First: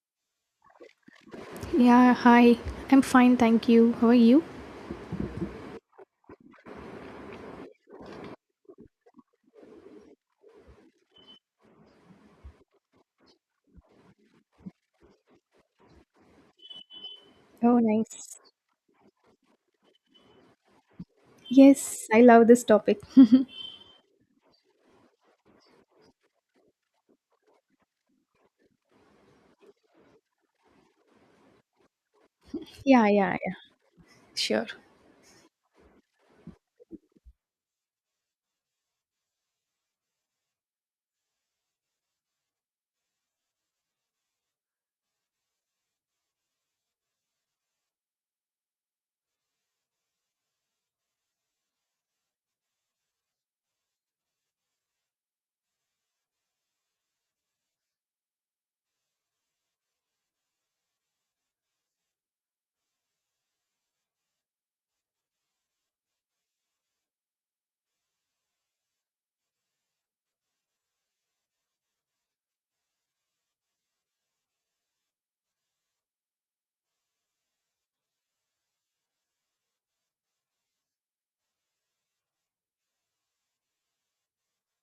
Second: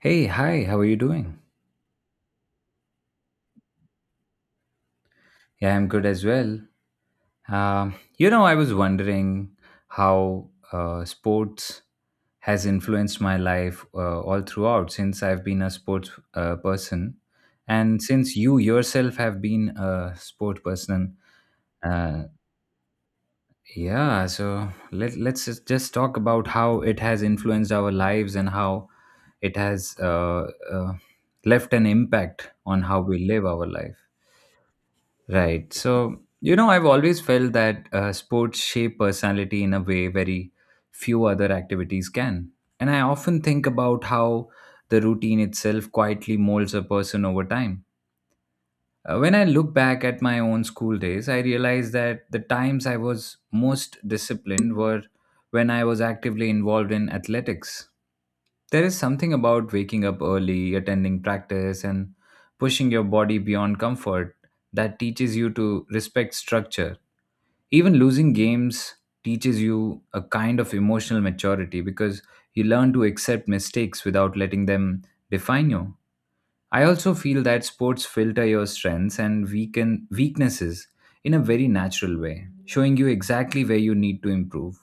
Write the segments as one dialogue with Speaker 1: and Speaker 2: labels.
Speaker 1: Hey, hi, how are you doing?
Speaker 2: Yeah, hi. I'm fine, thank you. How are you?
Speaker 1: Yeah, I'm good as well. You know, I was wondering how sports has influenced my life all throughout since I've been a sports person.
Speaker 2: Oh,
Speaker 1: And since
Speaker 2: nice.
Speaker 1: you yourself have been a sport person,
Speaker 2: Yes, I
Speaker 1: uh,
Speaker 2: love this topic. Yeah,
Speaker 1: yeah, so let's just talk about how it has influenced our lives and how it has left an impact on how
Speaker 2: yeah,
Speaker 1: we
Speaker 2: yeah,
Speaker 1: live our life.
Speaker 2: sure.
Speaker 1: Right. So, you know, I've always felt that sports shape personality in a way very few other activities can. And I often think about how the routine itself quietly molds a person over time. When I look back at my own school days, I realize that the times I was most disciplined were when I was actively involved in athletics. There is something about waking up early, attending practice, and pushing your body beyond comfort that teaches you to respect structure. Even losing games teaches you a kind of emotional maturity because you learn to accept mistakes without letting them define you. I also feel that sports filter your strengths and weaken weaknesses in a very natural way, showing you exactly where you need to improve.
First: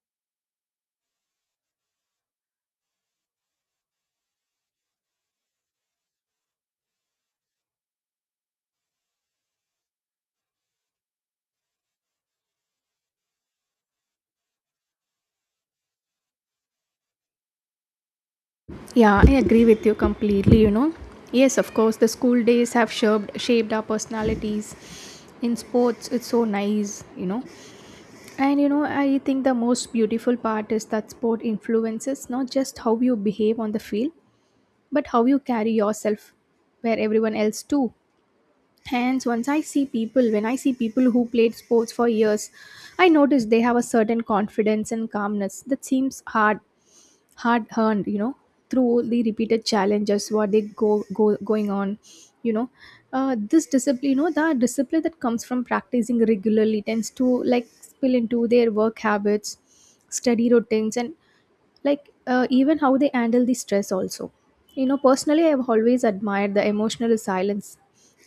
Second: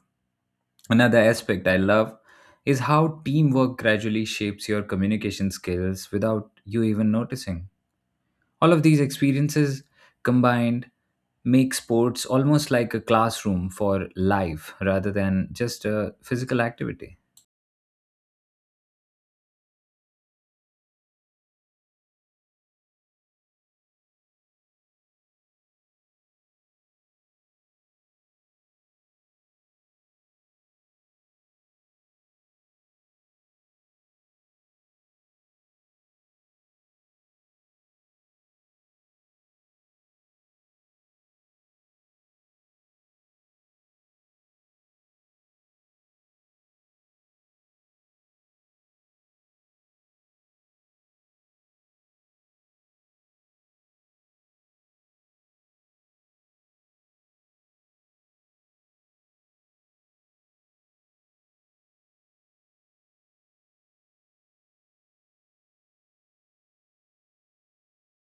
Speaker 1: Another aspect I love is how teamwork gradually shapes your communication skills without you even noticing. All of these experiences combined make sports almost like a classroom for life rather than just a physical activity.
Speaker 2: Yeah, I agree with you completely, you know. Yes, of course, the school days have shaped our personalities. In sports, it's so nice, you know. And, you know, I think the most beautiful part is that sport influences not just how you behave on the field, but how you carry yourself where everyone else too. Hence, once I see people, when I see people who played sports for years, I notice they have a certain confidence and calmness that seems hard earned, you know, through the repeated challenges what they go going on, you know. This discipline, you know, the discipline that comes from practicing regularly tends to like spill into their work habits, study routines, and like even how they handle the stress also. You know, personally, I've always admired the emotional resilience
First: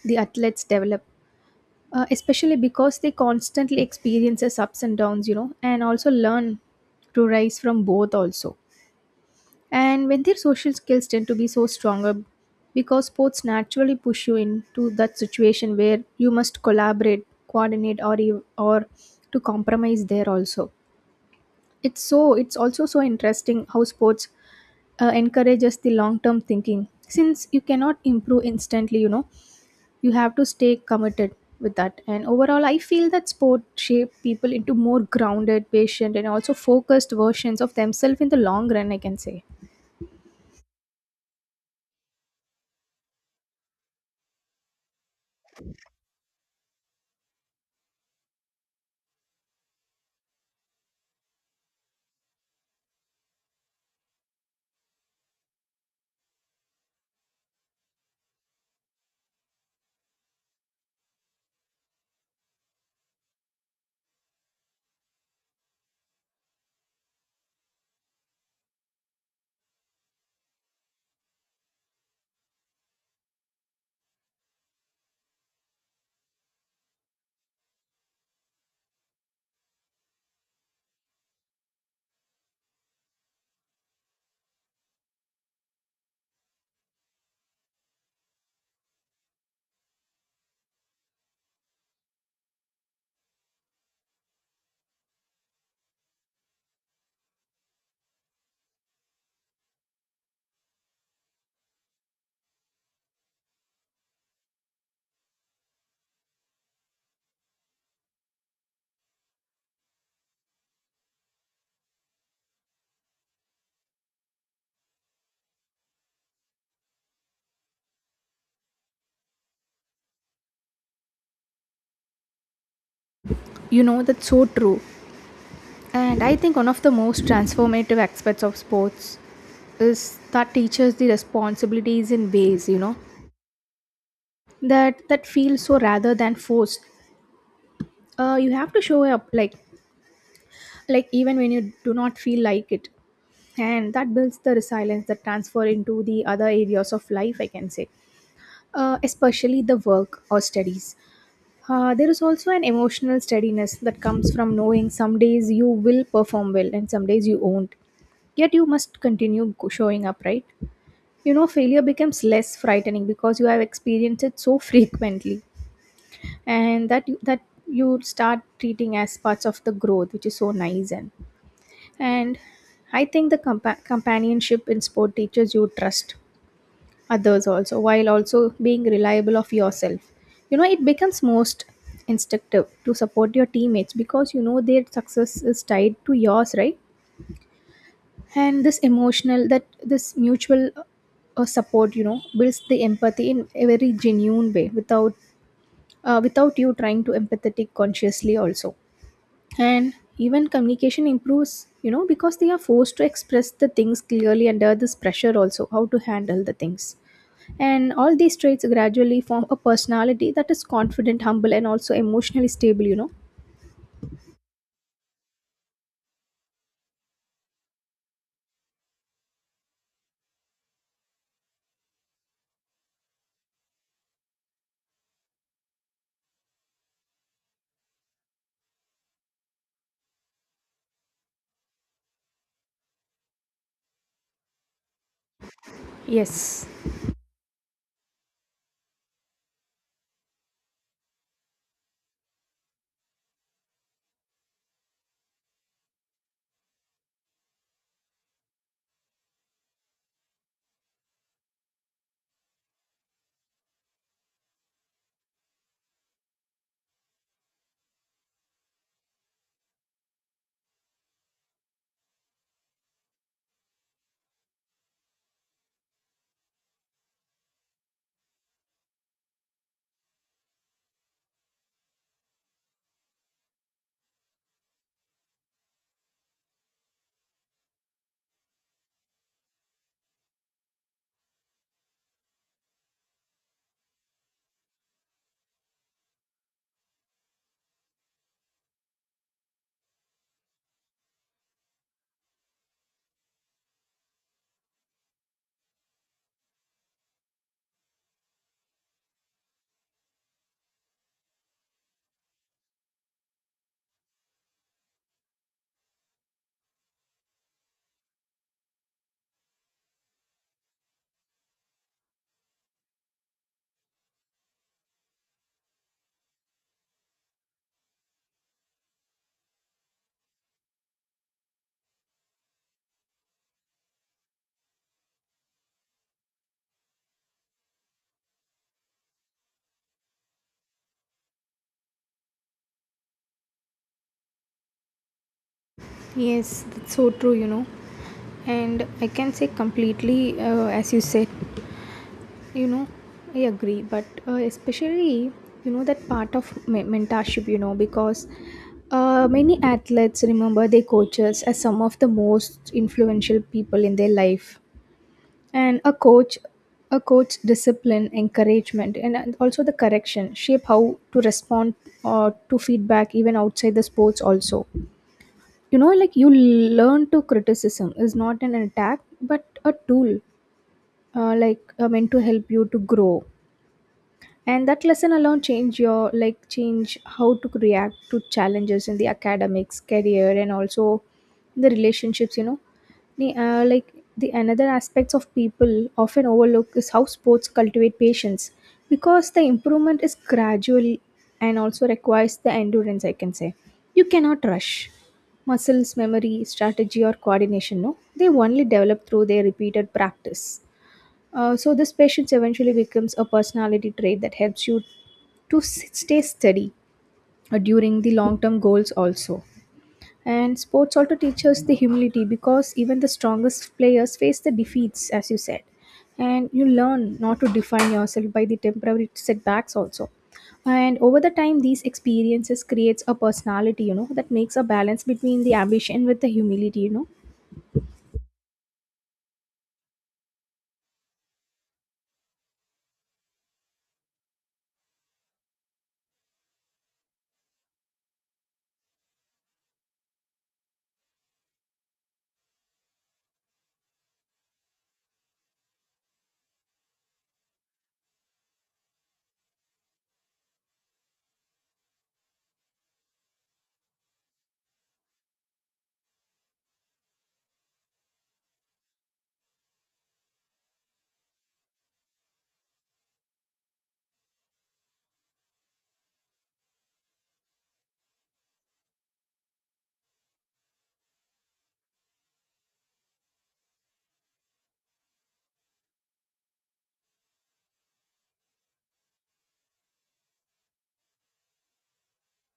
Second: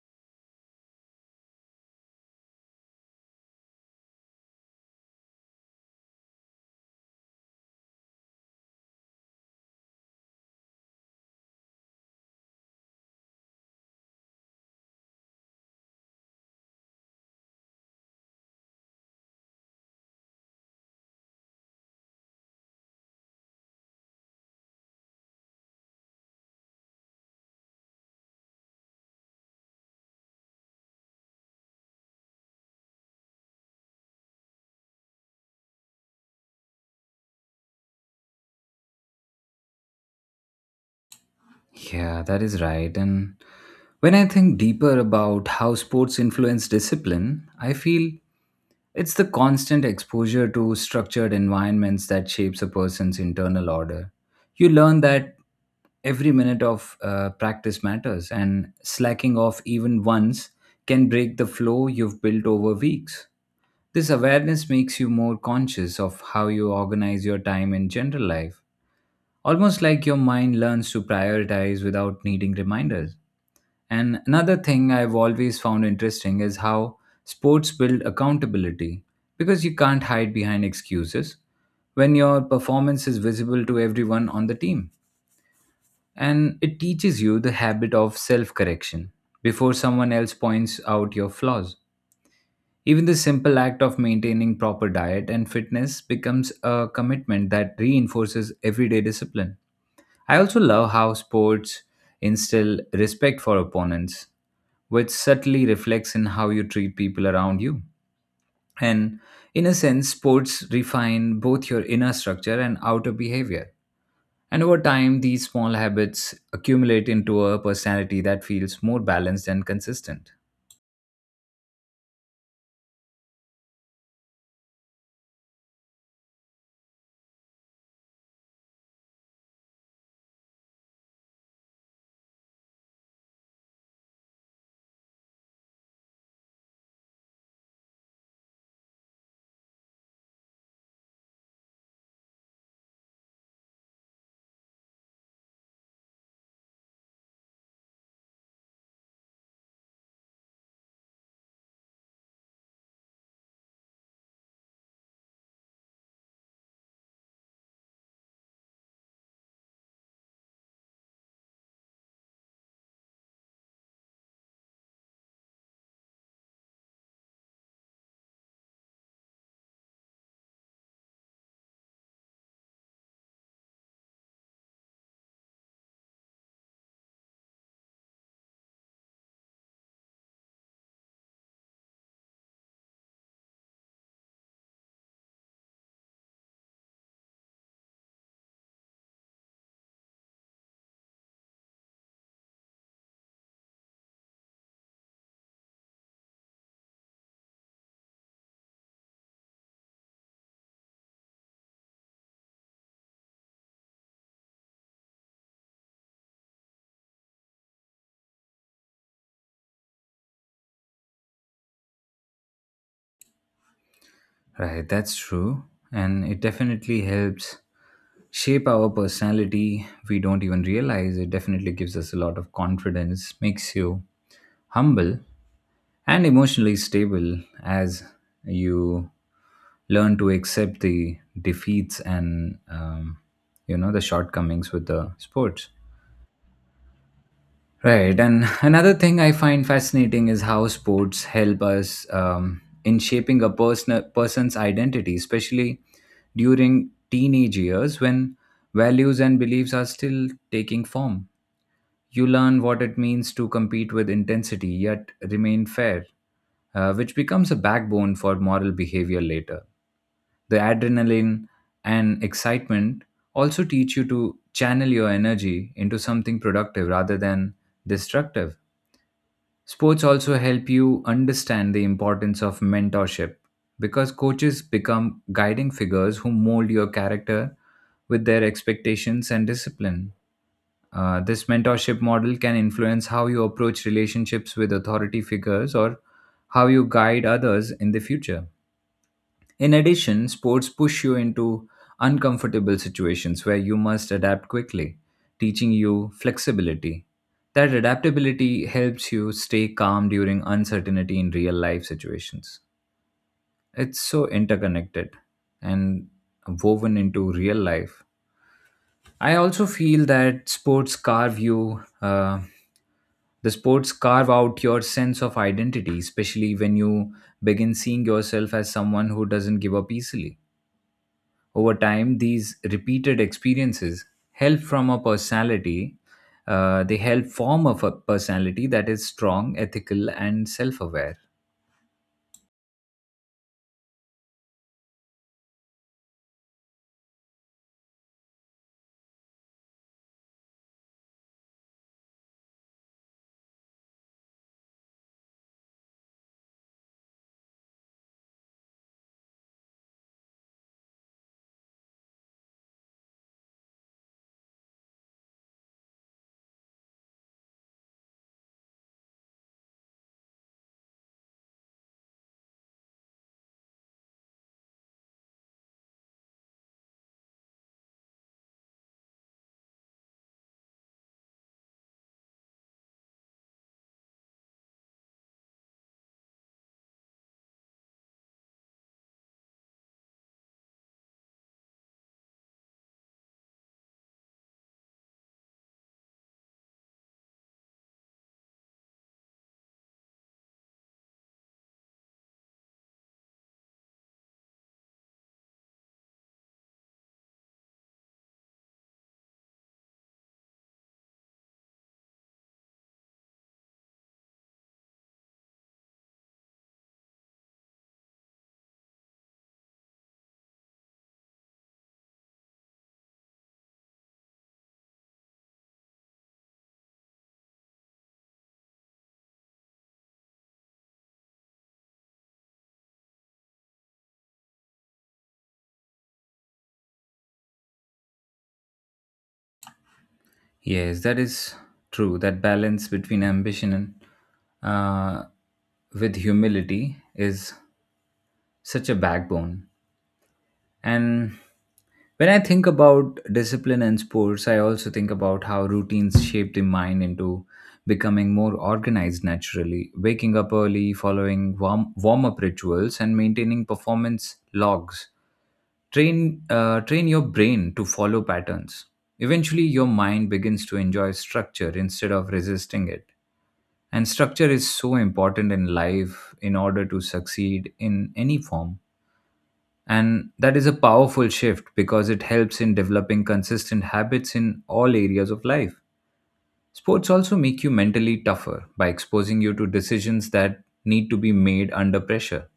Speaker 2: the athletes develop, especially because they constantly experiences ups and downs, you know, and also learn to rise from both also. And when their social skills tend to be so stronger because sports naturally push you into that situation where you must collaborate, coordinate or or to compromise there also. It's so it's also so interesting how sports encourages the long term thinking, since you cannot improve instantly, you know. You have to stay committed with that. And overall I feel that sport shape people into more grounded, patient and also focused versions of themselves in the long run, I can say.
Speaker 1: Yeah, that is right. And when I think deeper about how sports influence discipline, I feel it's the constant exposure to structured environments that shapes a person's internal order. You learn that every minute of practice matters, and slacking off even once can break the flow you've built over weeks. This awareness makes you more conscious of how you organize your time in general life, almost like your mind learns to prioritize without needing reminders. And another thing I've always found interesting is how sports build accountability because you can't hide behind excuses when your performance is visible to everyone on the team. And it teaches you the habit of self correction before someone else points out your flaws. Even the simple act of maintaining proper diet and fitness becomes a commitment that reinforces everyday discipline. I also love how sports instill respect for opponents, which subtly reflects in how you treat people around you. And in a sense, sports refine both your inner structure and outer behavior. And over time, these small habits accumulate into a personality that feels more balanced and consistent.
Speaker 2: You know, that's so true. And I think one of the most transformative aspects of sports is that teaches the responsibilities in ways, you know, that feels so rather than forced. Uh, you have to show up like even when you do not feel like it, and that builds the resilience that transfer into the other areas of life, I can say, especially the work or studies. There is also an emotional steadiness that comes from knowing some days you will perform well and some days you won't. Yet you must showing up, right? You know, failure becomes less frightening because you have experienced it so frequently, and that you start treating as parts of the growth, which is so nice. And and I think the companionship in sport teaches you trust others also, while also being reliable of yourself, you know. It becomes most instinctive to support your teammates because you know their success is tied to yours, right? And this emotional that this mutual support, you know, builds the empathy in a very genuine way without, without you trying to empathetic consciously also. And even communication improves, you know, because they are forced to express the things clearly under this pressure also, how to handle the things. And all these traits gradually form a personality that is confident, humble, and also emotionally stable, you know.
Speaker 1: Right, that's true. And it definitely helps shape our personality. We don't even realize it definitely gives us a lot of confidence, makes you humble, and emotionally stable as you learn to accept the defeats and you know the shortcomings with the sports,
Speaker 2: Yes,
Speaker 1: right. And another thing I find fascinating is how sports help us in shaping a person's identity, especially during teenage years when values and beliefs are still taking form. You learn what it means to compete with intensity yet remain fair, which becomes a backbone for moral behavior later. The adrenaline and excitement also teach you to channel your energy into something productive rather than destructive. Sports also help you understand the importance of mentorship because coaches become guiding figures who mold your character with their expectations and discipline. This mentorship model can influence how you approach relationships with authority figures or how you guide others in the future. In addition, sports push you into uncomfortable situations where you must adapt quickly, teaching you flexibility. That adaptability helps you stay calm during uncertainty in real life situations. It's so interconnected and woven into real life. I also feel that the sports carve out your sense of identity, especially when you begin seeing yourself as someone who doesn't give up easily. Over time, these repeated experiences help from a personality. They help form a personality that is strong, ethical, and self-aware.
Speaker 2: yes, that's so true, you know. And I can say completely, as you said, you know, I agree, but especially, you know, that part of mentorship, you know, because many athletes remember their coaches as some of the most influential people in their life. And a coach discipline, encouragement and also the correction shape how to respond or to feedback even outside the sports also, you know. Like you learn to criticism is not an attack but a tool, meant to help you to grow. And that lesson alone change your like change how to react to challenges in the academics, career and also the relationships, you know. The, like the another aspects of people often overlook is how sports cultivate patience, because the improvement is gradual and also requires the endurance, I can say. You cannot rush muscles memory, strategy or coordination. No, they only develop through their repeated practice. Uh, so this patience eventually becomes a personality trait that helps you to stay steady, during the long-term goals also. And sports also teaches the humility, because even the strongest players face the defeats, as you said. And you learn not to define yourself by the temporary setbacks also. And over the time, these experiences creates a personality, you know, that makes a balance between the ambition with the humility, you know.
Speaker 1: Yes, that is true. That balance between ambition and uh, with humility is such a backbone. And when I think about discipline and sports, I also think about how routines shape the mind into becoming more organized naturally, waking up early, following warm-up rituals, and maintaining performance logs. Train your brain to follow patterns. Eventually, your mind begins to enjoy structure instead of resisting it. And structure is so important in life in order to succeed in any form. And that is a powerful shift because it helps in developing consistent habits in all areas of life. Sports also make you mentally tougher by exposing you to decisions that need to be made under pressure.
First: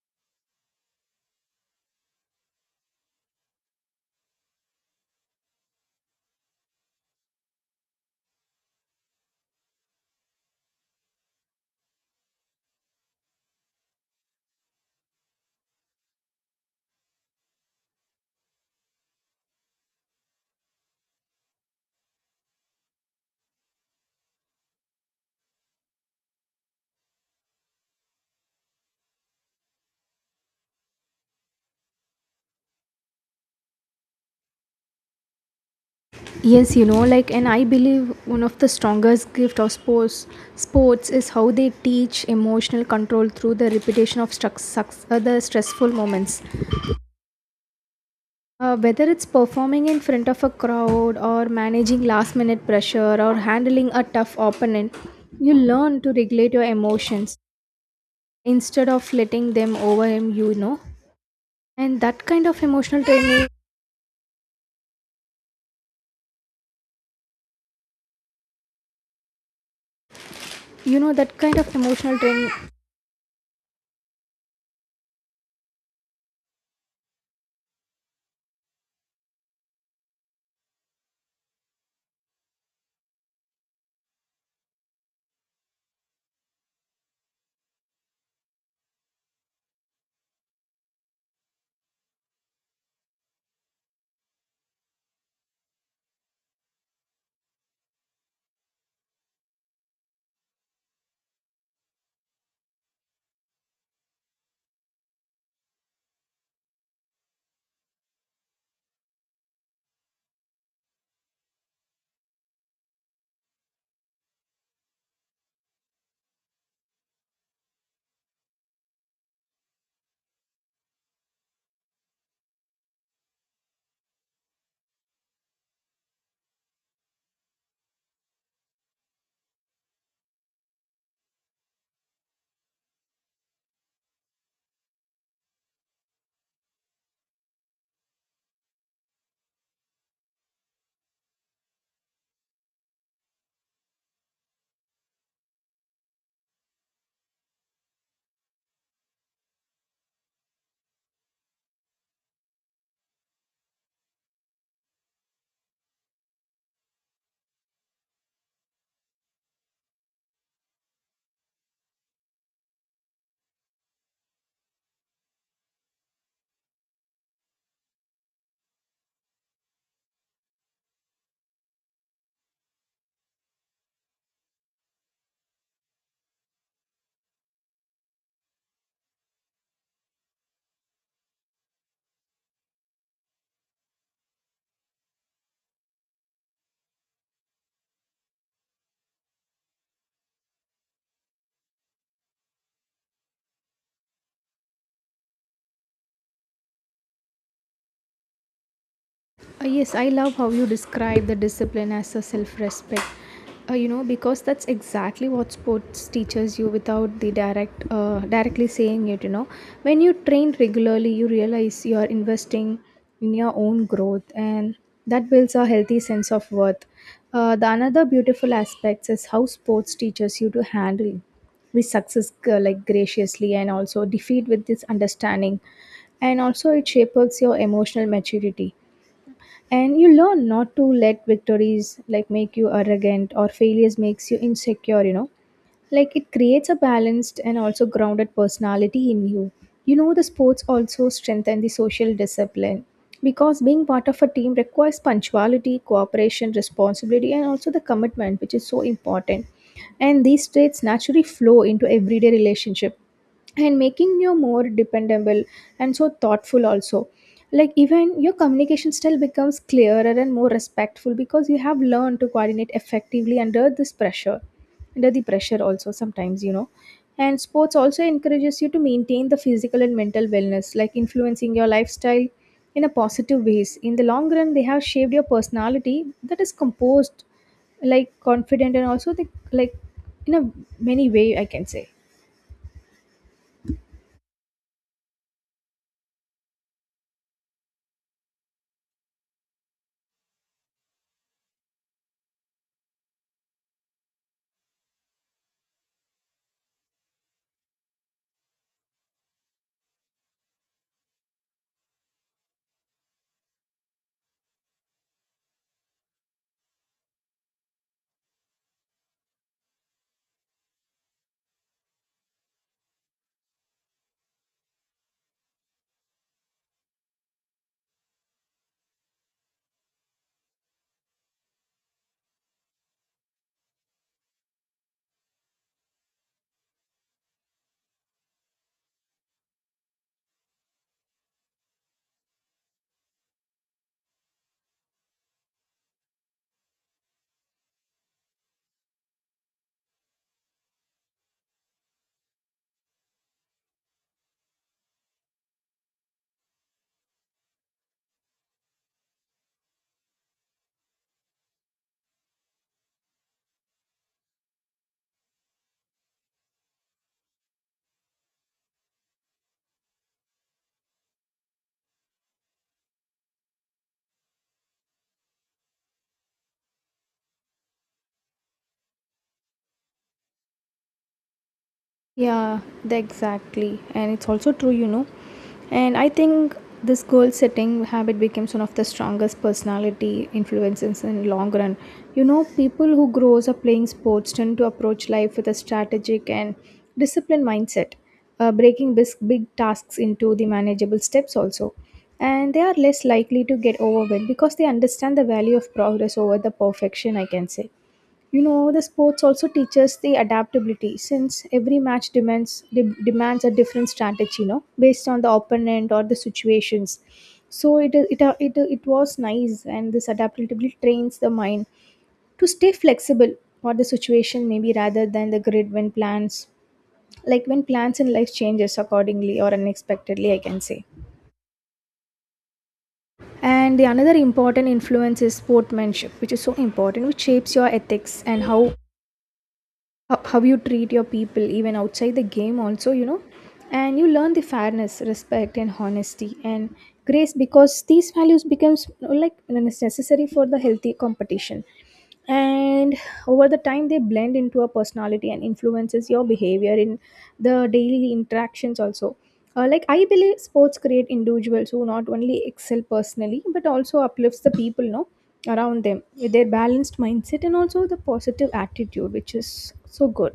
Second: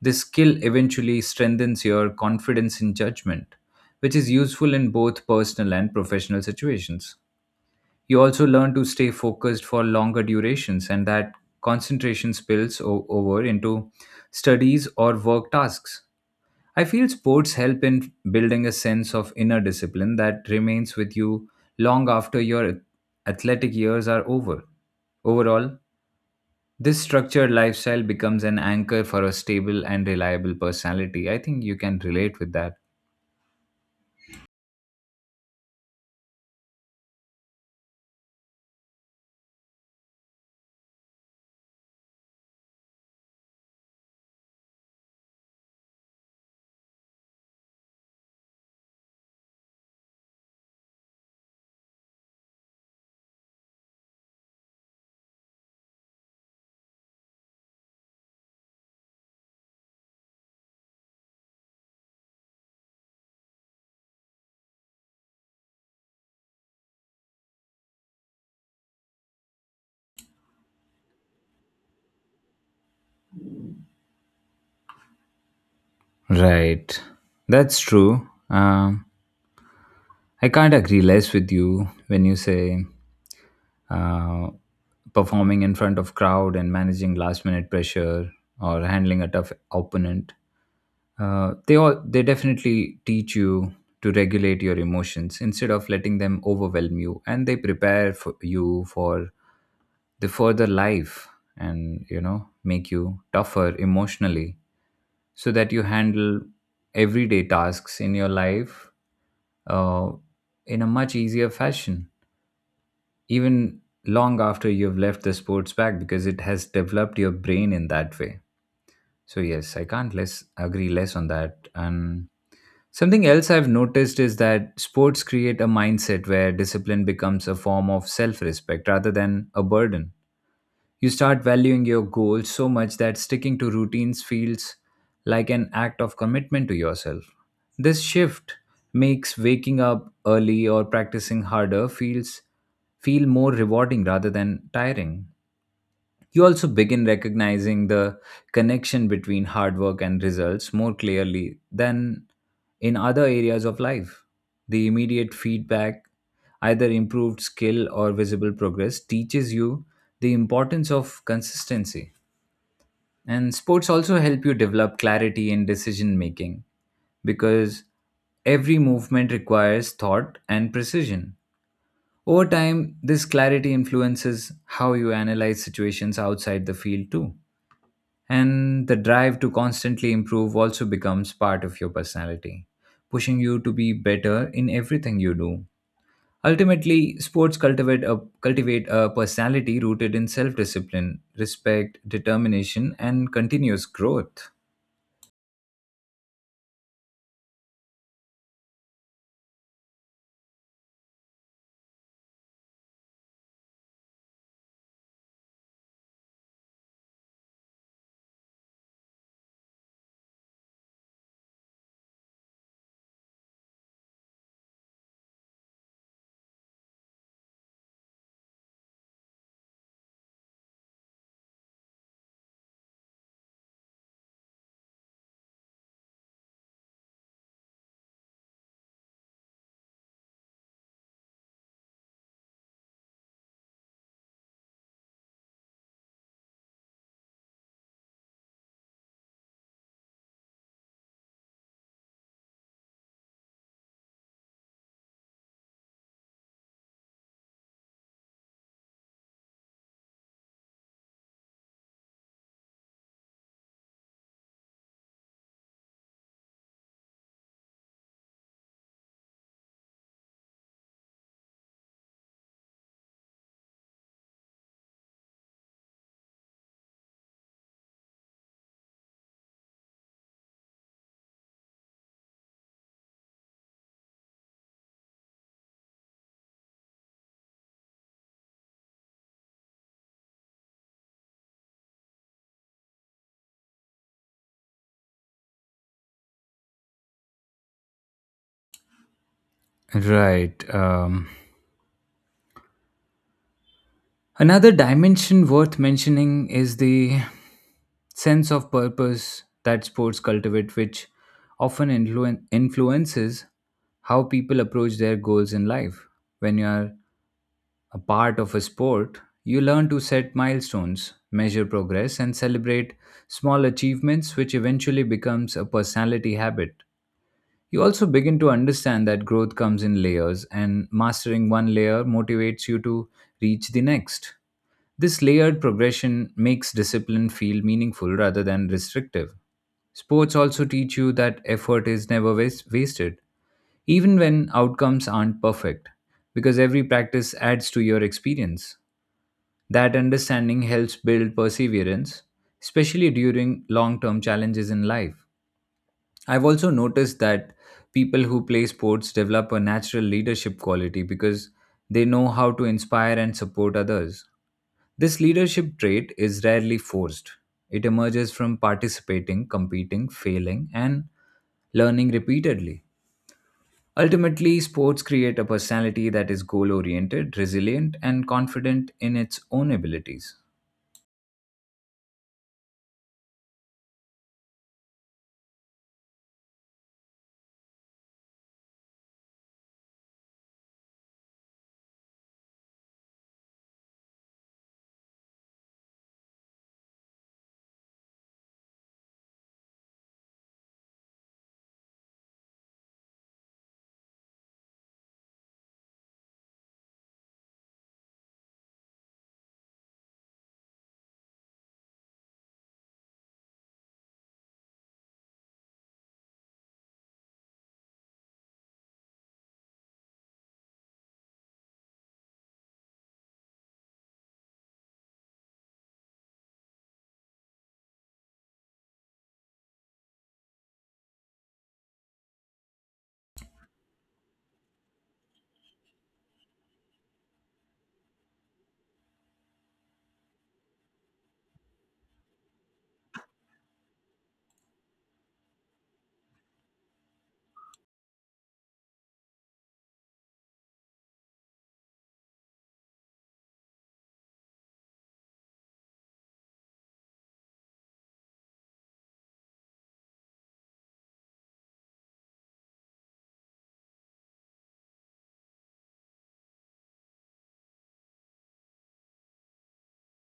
Speaker 1: This skill eventually strengthens your confidence in judgment, which is useful in both personal and professional situations. You also learn to stay focused for longer durations, and that concentration over into studies or work tasks. I feel sports help in building a sense of inner discipline that remains with you long after your athletic years are over. Overall, this structured lifestyle becomes an anchor for a stable and reliable personality. I think you can relate with that.
Speaker 2: Yes, you know, like, and I believe one of the strongest gift of sports is how they teach emotional control through the repetition of the stressful moments. Whether it's performing in front of a crowd or managing last minute pressure or handling a tough opponent, you learn to regulate your emotions instead of letting them overwhelm you, you know. And that kind of emotional training, you know, that kind of emotional training
Speaker 1: Right. That's true. I can't agree less with you when you say uh, performing in front of crowd and managing last minute pressure or handling a tough opponent. They definitely teach you to regulate your emotions instead of letting them overwhelm you, and they prepare for you for the further life, and you know make you tougher emotionally, so that you handle everyday tasks in your life uh, in a much easier fashion, even long after you've left the sports back, because it has developed your brain in that way. So yes, I can't less agree less on that, and something else I've noticed is that sports create a mindset where discipline becomes a form of self respect rather than a burden. You start valuing your goals so much that sticking to routines feels like an act of commitment to yourself. This shift makes waking up early or practicing harder feel more rewarding rather than tiring. You also begin recognizing the connection between hard work and results more clearly than in other areas of life. The immediate feedback, either improved skill or visible progress, teaches you the importance of consistency. And sports also help you develop clarity in decision making because every movement requires thought and precision. Over time, this clarity influences how you analyze situations outside the field too. And the drive to constantly improve also becomes part of your personality, pushing you to be better in everything you do. Ultimately, sports cultivate a personality rooted in self discipline, respect, determination, and continuous growth.
Speaker 2: Yes, I love how you describe the discipline as a self respect. You know, because that's exactly what sports teaches you without directly saying it. You know, when you train regularly, you realize you are investing in your own growth, and that builds a healthy sense of worth. The another beautiful aspect is how sports teaches you to handle with success, like graciously, and also defeat with this understanding. And also it shapes your emotional maturity, and you learn not to let victories make you arrogant or failures makes you insecure, you know. Like it creates a balanced and also grounded personality in you. You know, the sports also strengthen the social discipline, because being part of a team requires punctuality, cooperation, responsibility and also the commitment, which is so important. And these traits naturally flow into everyday relationship, and making you more dependable and so thoughtful also. Like even your communication style becomes clearer and more respectful, because you have learned to coordinate effectively under this pressure, under the pressure also sometimes, you know. And sports also encourages you to maintain the physical and mental wellness, like influencing your lifestyle in a positive ways. In the long run, they have shaped your personality that is composed, like confident and also the, like, in a many way, I can say.
Speaker 1: Right. Another dimension worth mentioning is the sense of purpose that sports cultivate, which often influences how people approach their goals in life. When you are a part of a sport, you learn to set milestones, measure progress, and celebrate small achievements, which eventually becomes a personality habit. You also begin to understand that growth comes in layers, and mastering one layer motivates you to reach the next. This layered progression makes discipline feel meaningful rather than restrictive. Sports also teach you that effort is never was- wasted, even when outcomes aren't perfect, because every practice adds to your experience. That understanding helps build perseverance, especially during long term challenges in life. I've also noticed that people who play sports develop a natural leadership quality because they know how to inspire and support others. This leadership trait is rarely forced, it emerges from participating, competing, failing, and learning repeatedly. Ultimately, sports create a personality that is goal oriented, resilient, and confident in its own abilities.
Speaker 2: Yeah, exactly. And it's also true, you know. And I think this goal setting habit becomes one of the strongest personality influences in long run. You know, people who grows up playing sports tend to approach life with a strategic and disciplined mindset, breaking big tasks into the manageable steps also. And they are less likely to get overwhelmed because they understand the value of progress over the perfection, I can say. You know, the sports also teaches the adaptability, since every match demands a different strategy, you know, based on the opponent or the situations. So it is- it are- it was nice, and this adaptability trains the mind to stay flexible for the situation, maybe rather than the grid when plans in life changes accordingly or unexpectedly, I can say. And the another important influence is sportsmanship, which is so important, which shapes your ethics and how you treat your people even outside the game also, you know. And you learn the fairness, respect and honesty and grace, because these values becomes you like it's necessary for the healthy competition. And over the time, they blend into a personality and influences your behavior in the daily interactions also. I believe sports create individuals who not only excel personally but also uplifts the people, no, around them with their balanced mindset and also the positive attitude, which is so good.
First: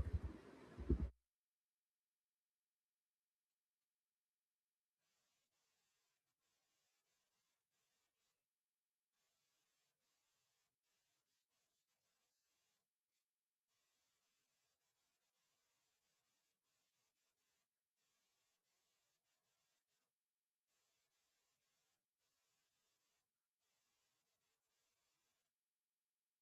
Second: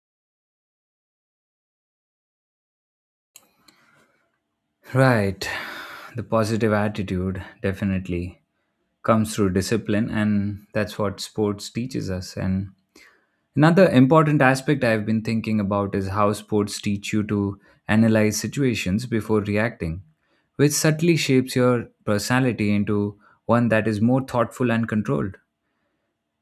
Speaker 1: Right. The positive attitude definitely comes through discipline, and that's what sports teaches us. And another important aspect I've been thinking about is how sports teach you to analyze situations before reacting, which subtly shapes your personality into one that is more thoughtful and controlled.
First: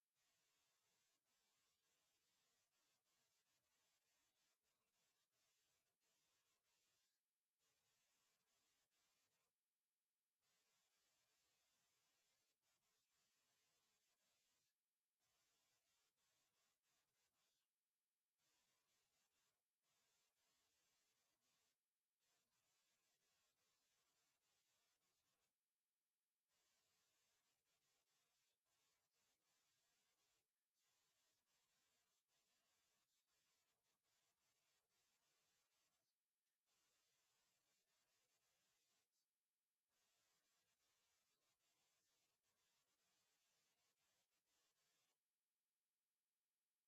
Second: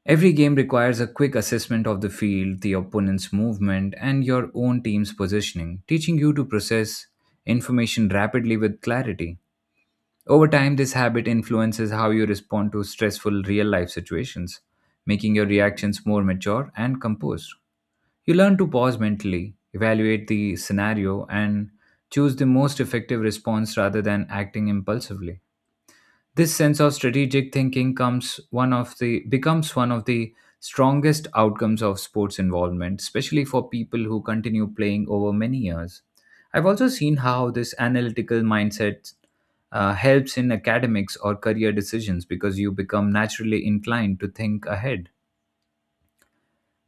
Speaker 1: Every game requires a quick assessment of the field, the opponent's movement, and your own team's positioning, teaching you to process information rapidly with clarity. Over time, this habit influences how you respond to stressful real life situations, making your reactions more mature and composed. You learn to pause mentally, evaluate the scenario, and choose the most effective response rather than acting impulsively. This sense of strategic thinking comes one of the becomes one of the strongest outcomes of sports involvement, especially for people who continue playing over many years. I've also seen how this analytical mindset helps in academics or career decisions because you become naturally inclined to think ahead.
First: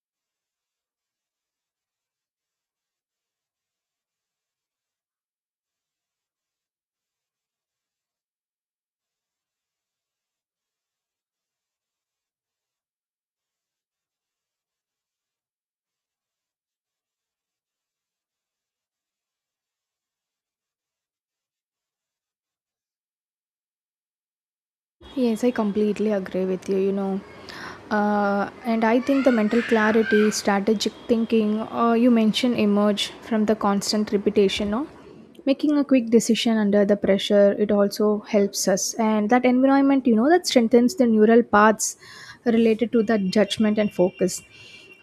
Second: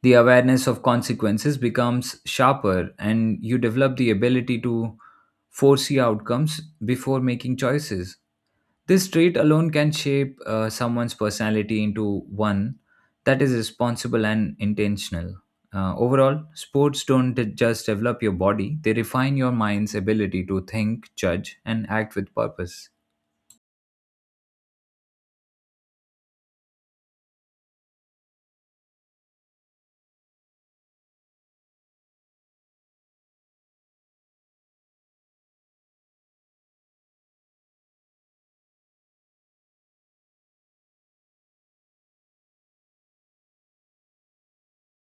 Speaker 1: The awareness of consequences becomes sharper, and you develop the ability to foresee outcomes before making choices. This trait alone can shape someone's personality into one that is responsible and intentional. Overall, sports don't just develop your body, they refine your mind's ability to think, judge, and act with purpose.
Speaker 2: Yes, I completely agree with you, you know. And I think the mental clarity, strategic thinking, or you mentioned emerge from the constant repetition, no? Making a quick decision under the pressure, it also helps us. And that environment, you know, that strengthens the neural paths related to that judgment and focus,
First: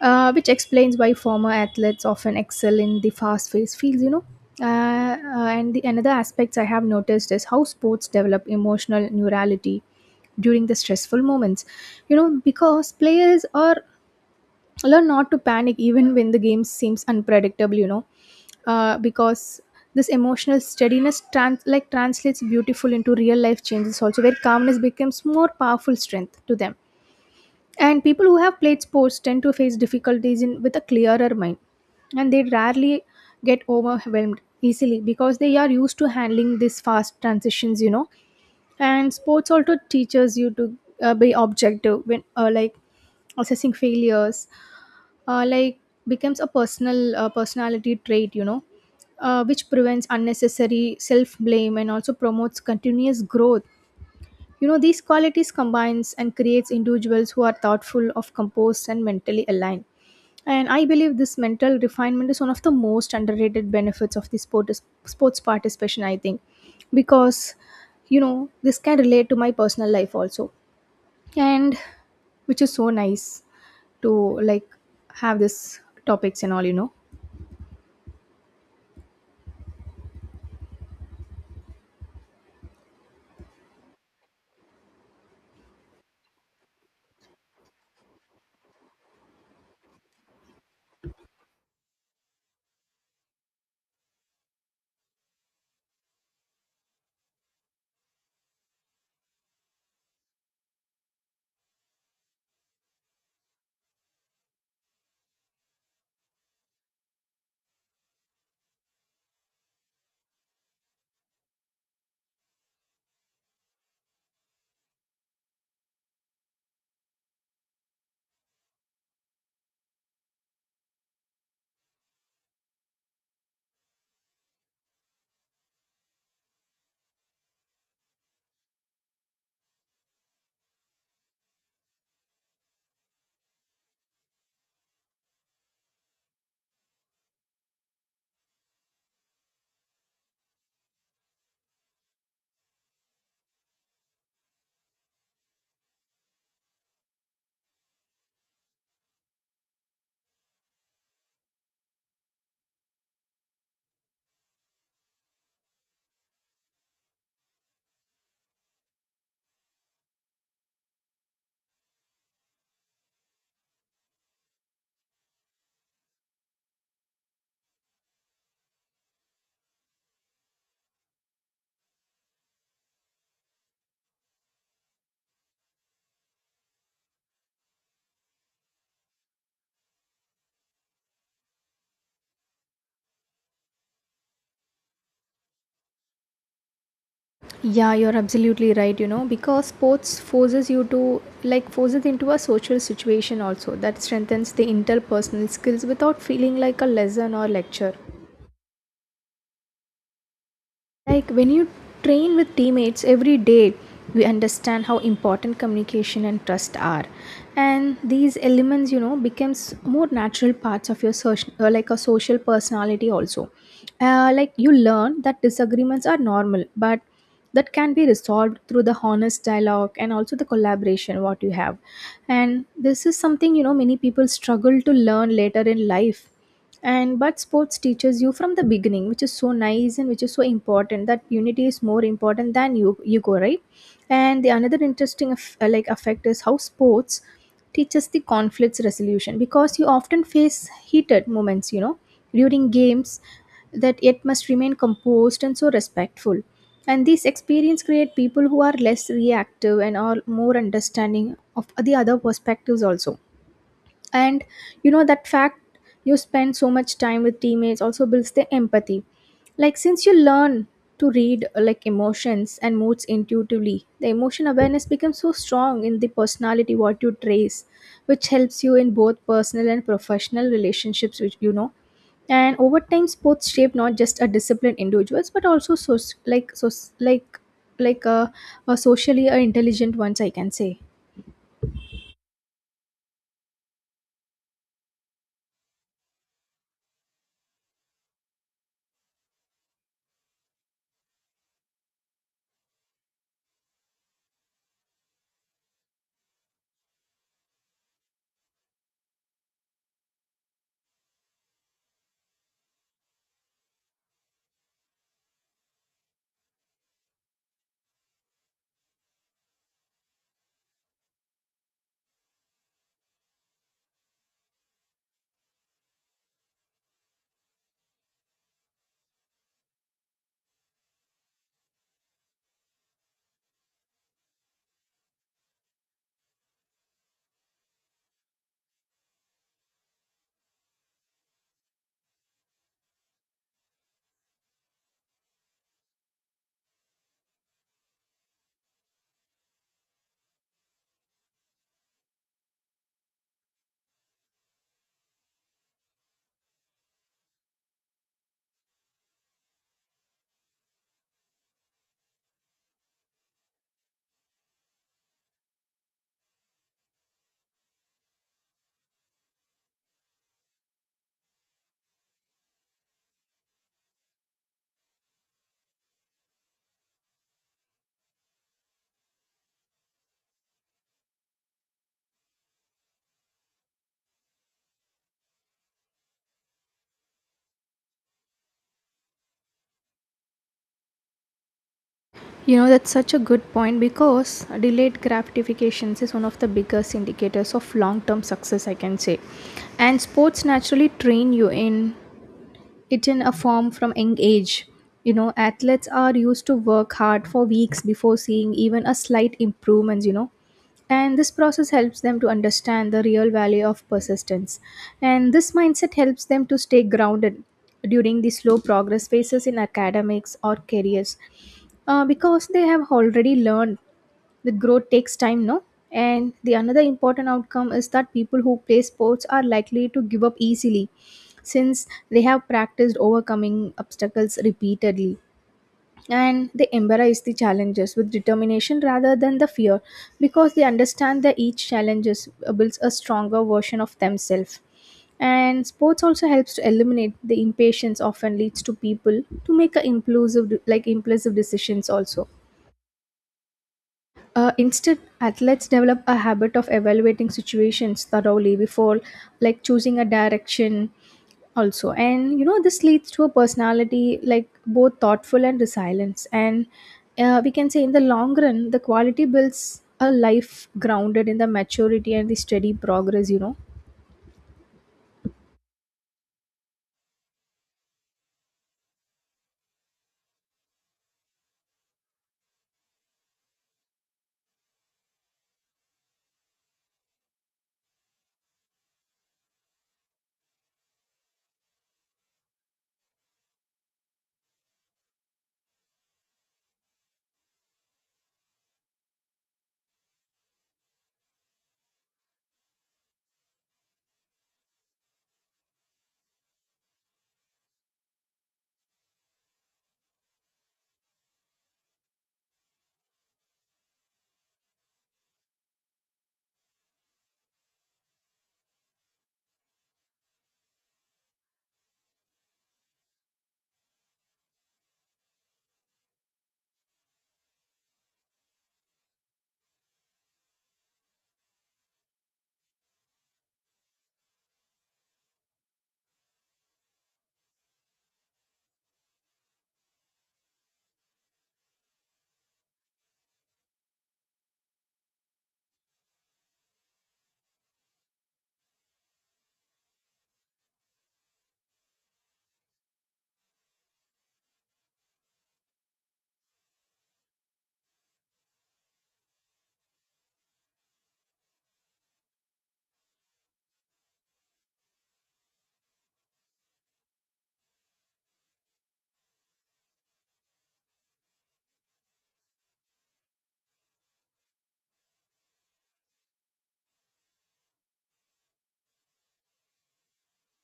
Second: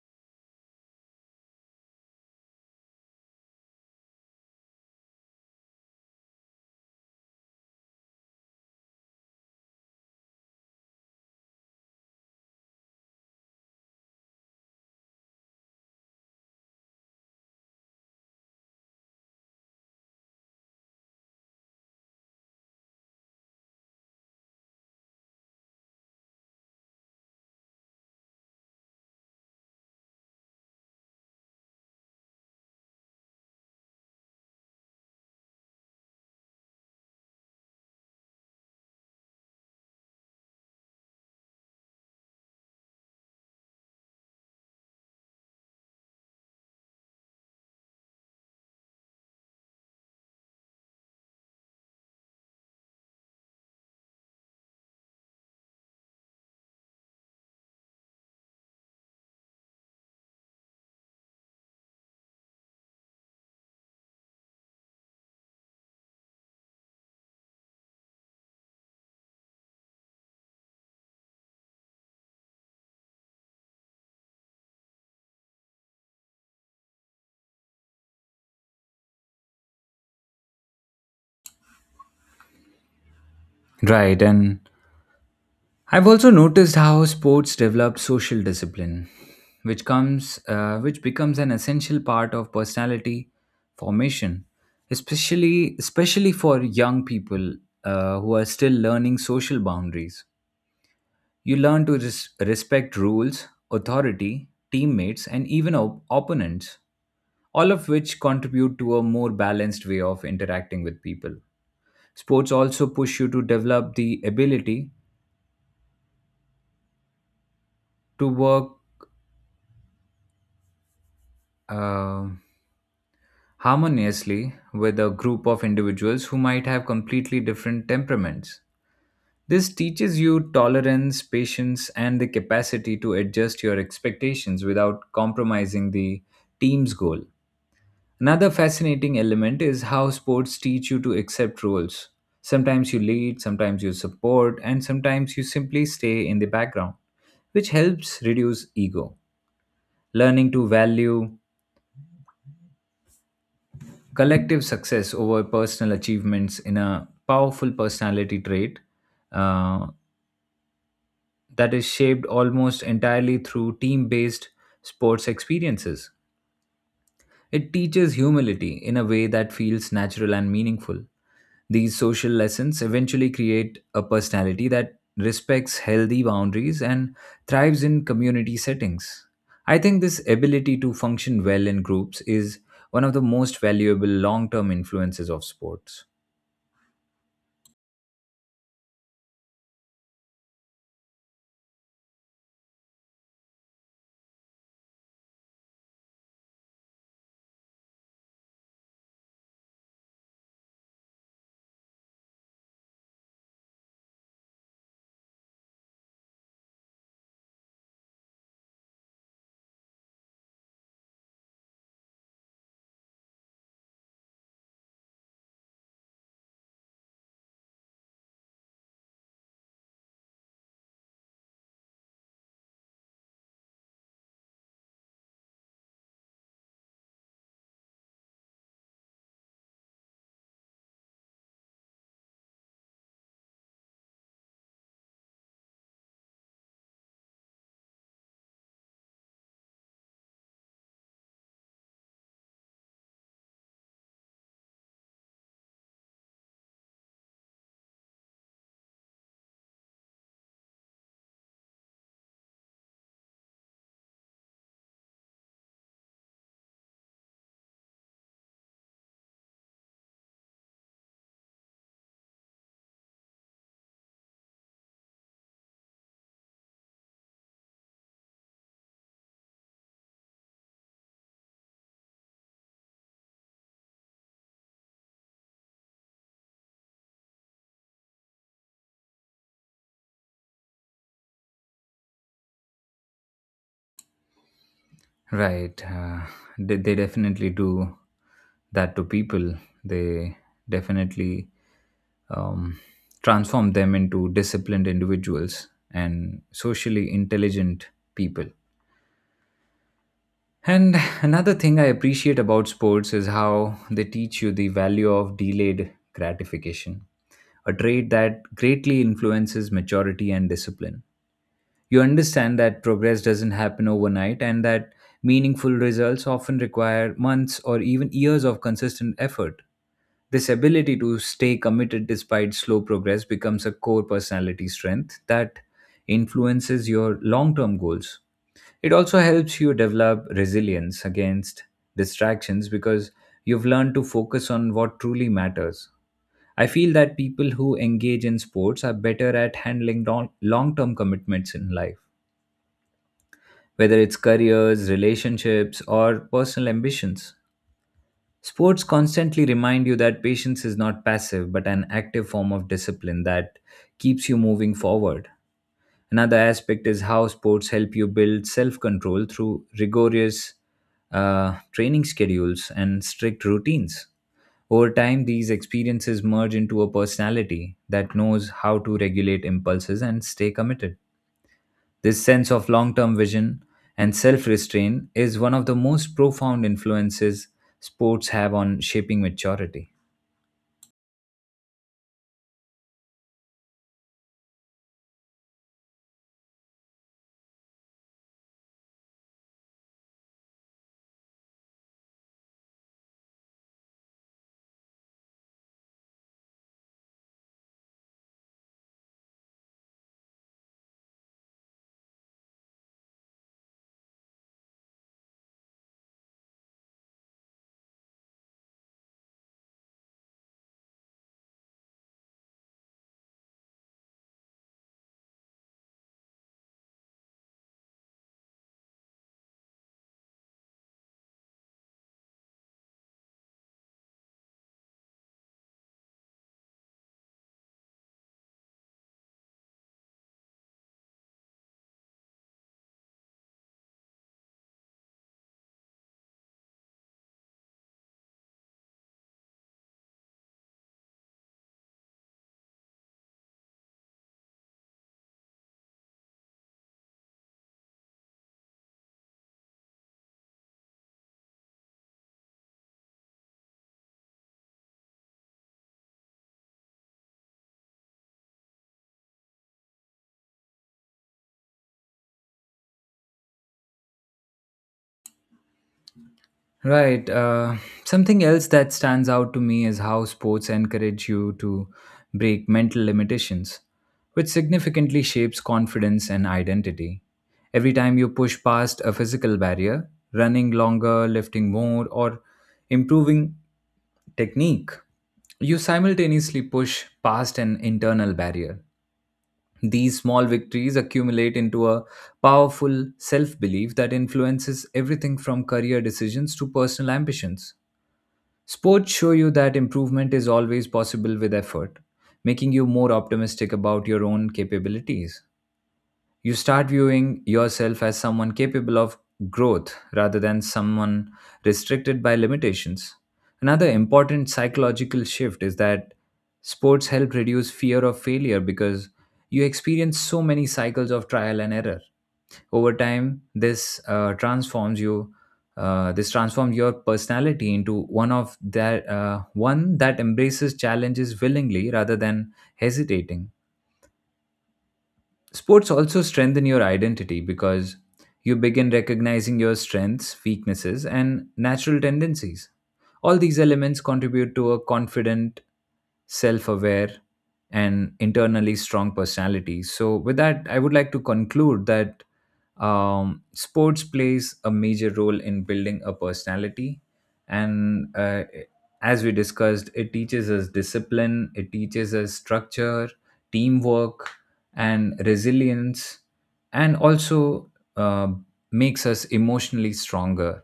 Speaker 2: which explains why former athletes often excel in the fast-paced fields. You know, and the another aspects I have noticed is how sports develop emotional neurality during the stressful moments. You know, because players are learn not to panic even when the game seems unpredictable. You know, because this emotional steadiness translates beautiful into real life changes also, where calmness becomes more powerful strength to them. And people who have played sports tend to face difficulties in, with a clearer mind, and they rarely get overwhelmed easily because they are used to handling these fast transitions, you know. And sports also teaches you to, be objective when, assessing failures, uh, like becomes a personality trait, you know, which prevents unnecessary self blame and also promotes continuous growth, you know. These qualities combines and creates individuals who are thoughtful, of composed and mentally aligned. And I believe this mental refinement is one of the most underrated benefits of the sports participation, I think. Because, this can relate to my personal life also. And which is so nice to like have this topics and all, you know.
Speaker 1: Right, and I've also noticed how sports develop social discipline, which becomes an essential part of personality formation, especially for young people who are still learning social boundaries. You learn to respect rules, authority, teammates, and even opponents, all of which contribute to a more balanced way of interacting with people. Sports also push you to develop the ability to work uh, harmoniously with a group of individuals who might have completely different temperaments. This teaches you tolerance, patience, and the capacity to adjust your expectations without compromising the team's goal. Another fascinating element is how sports teach you to accept roles. Sometimes you lead, sometimes you support, and sometimes you simply stay in the background, which helps reduce ego. Learning to value collective success over personal achievements in a powerful personality trait uh, that is shaped almost entirely through team based sports experiences. It teaches humility in a way that feels natural and meaningful. These social lessons eventually create a personality that respects healthy boundaries and thrives in community settings. I think this ability to function well in groups is one of the most valuable long term influences of sports.
Speaker 2: Yeah, you're absolutely right, you know, because sports forces you to like forces into a social situation also that strengthens the interpersonal skills without feeling like a lesson or lecture. Like when you train with teammates every day, we understand how important communication and trust are. And these elements, you know, becomes more natural parts of your social, like a social personality also. Like you learn that disagreements are normal, but that can be resolved through the honest dialogue and also the collaboration what you have. And this is something, you know, many people struggle to learn later in life and but sports teaches you from the beginning, which is so nice and which is so important, that unity is more important than you go right. And the another interesting like effect is how sports teaches the conflicts resolution, because you often face heated moments, you know, during games, that yet must remain composed and so respectful. And these experience create people who are less reactive and are more understanding of the other perspectives also. And you know that fact you spend so much time with teammates also builds the empathy, like since you learn to read like emotions and moods intuitively, the emotion awareness becomes so strong in the personality what you trace, which helps you in both personal and professional relationships, which you know. And over time sports shape not just a disciplined individuals, but also like so like like a, a socially intelligent ones I can say.
Speaker 1: Right. They definitely do that to people. They definitely um, transform them into disciplined individuals and socially intelligent people. And another thing I appreciate about sports is how they teach you the value of delayed gratification, a trait that greatly influences maturity and discipline. You understand that progress doesn't happen overnight and that meaningful results often require months or even years of consistent effort. This ability to stay committed despite slow progress becomes a core personality strength that influences your long term goals. It also helps you develop resilience against distractions because you've learned to focus on what truly matters. I feel that people who engage in sports are better at handling long term commitments in life, whether it's careers, relationships, or personal ambitions. Sports constantly remind you that patience is not passive but an active form of discipline that keeps you moving forward. Another aspect is how sports help you build self control through rigorous training schedules and strict routines. Over time, these experiences merge into a personality that knows how to regulate impulses and stay committed. This sense of long term vision and self restraint is one of the most profound influences sports have on shaping maturity.
Speaker 2: You know, that's such a good point, because delayed gratifications is one of the biggest indicators of long term success, I can say. And sports naturally train you in it in a form from young age. You know, athletes are used to work hard for weeks before seeing even a slight improvements, you know. And this process helps them to understand the real value of persistence. And this mindset helps them to stay grounded during the slow progress phases in academics or careers, because they have already learned that growth takes time, no. And the another important outcome is that people who play sports are likely to give up easily, since they have practiced overcoming obstacles repeatedly, and they embrace the challenges with determination rather than the fear, because they understand that each challenges builds a stronger version of themselves. And sports also helps to eliminate the impatience often leads to people to make a impulsive decisions also. Instead, athletes develop a habit of evaluating situations thoroughly before, like, choosing a direction, also. And you know, this leads to a personality like both thoughtful and resilience. And we can say, in the long run, the quality builds a life grounded in the maturity and the steady progress, you know.
Speaker 1: Right. Something else that stands out to me is how sports encourage you to break mental limitations, which significantly shapes confidence and identity. Every time you push past a physical barrier, running longer, lifting more, or improving technique, you simultaneously push past an internal barrier. These small victories accumulate into a powerful self belief that influences everything from career decisions to personal ambitions. Sports show you that improvement is always possible with effort, making you more optimistic about your own capabilities. You start viewing yourself as someone capable of growth rather than someone restricted by limitations. Another important psychological shift is that sports help reduce fear of failure because you experience so many cycles of trial and error. Over time, this transforms your personality into one that embraces challenges willingly rather than hesitating. Sports also strengthen your identity because you begin recognizing your strengths, weaknesses, and natural tendencies. All these elements contribute to a confident, self aware, and internally strong personality. So, with that, I would like to conclude that sports plays a major role in building a personality and as we discussed, it teaches us discipline, it teaches us structure, teamwork, and resilience, and also uh, makes us emotionally stronger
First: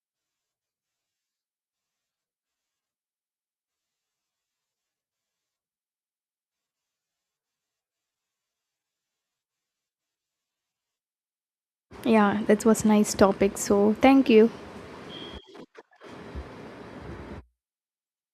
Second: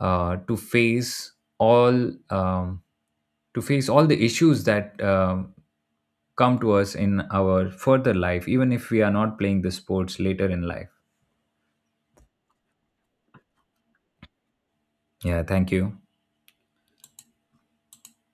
Speaker 1: to all um, face all the issues that come to us in our further life, even if we are not playing the sports later in life.
Speaker 2: Yeah, that was nice topic. So thank you.
Speaker 1: Yeah, thank you.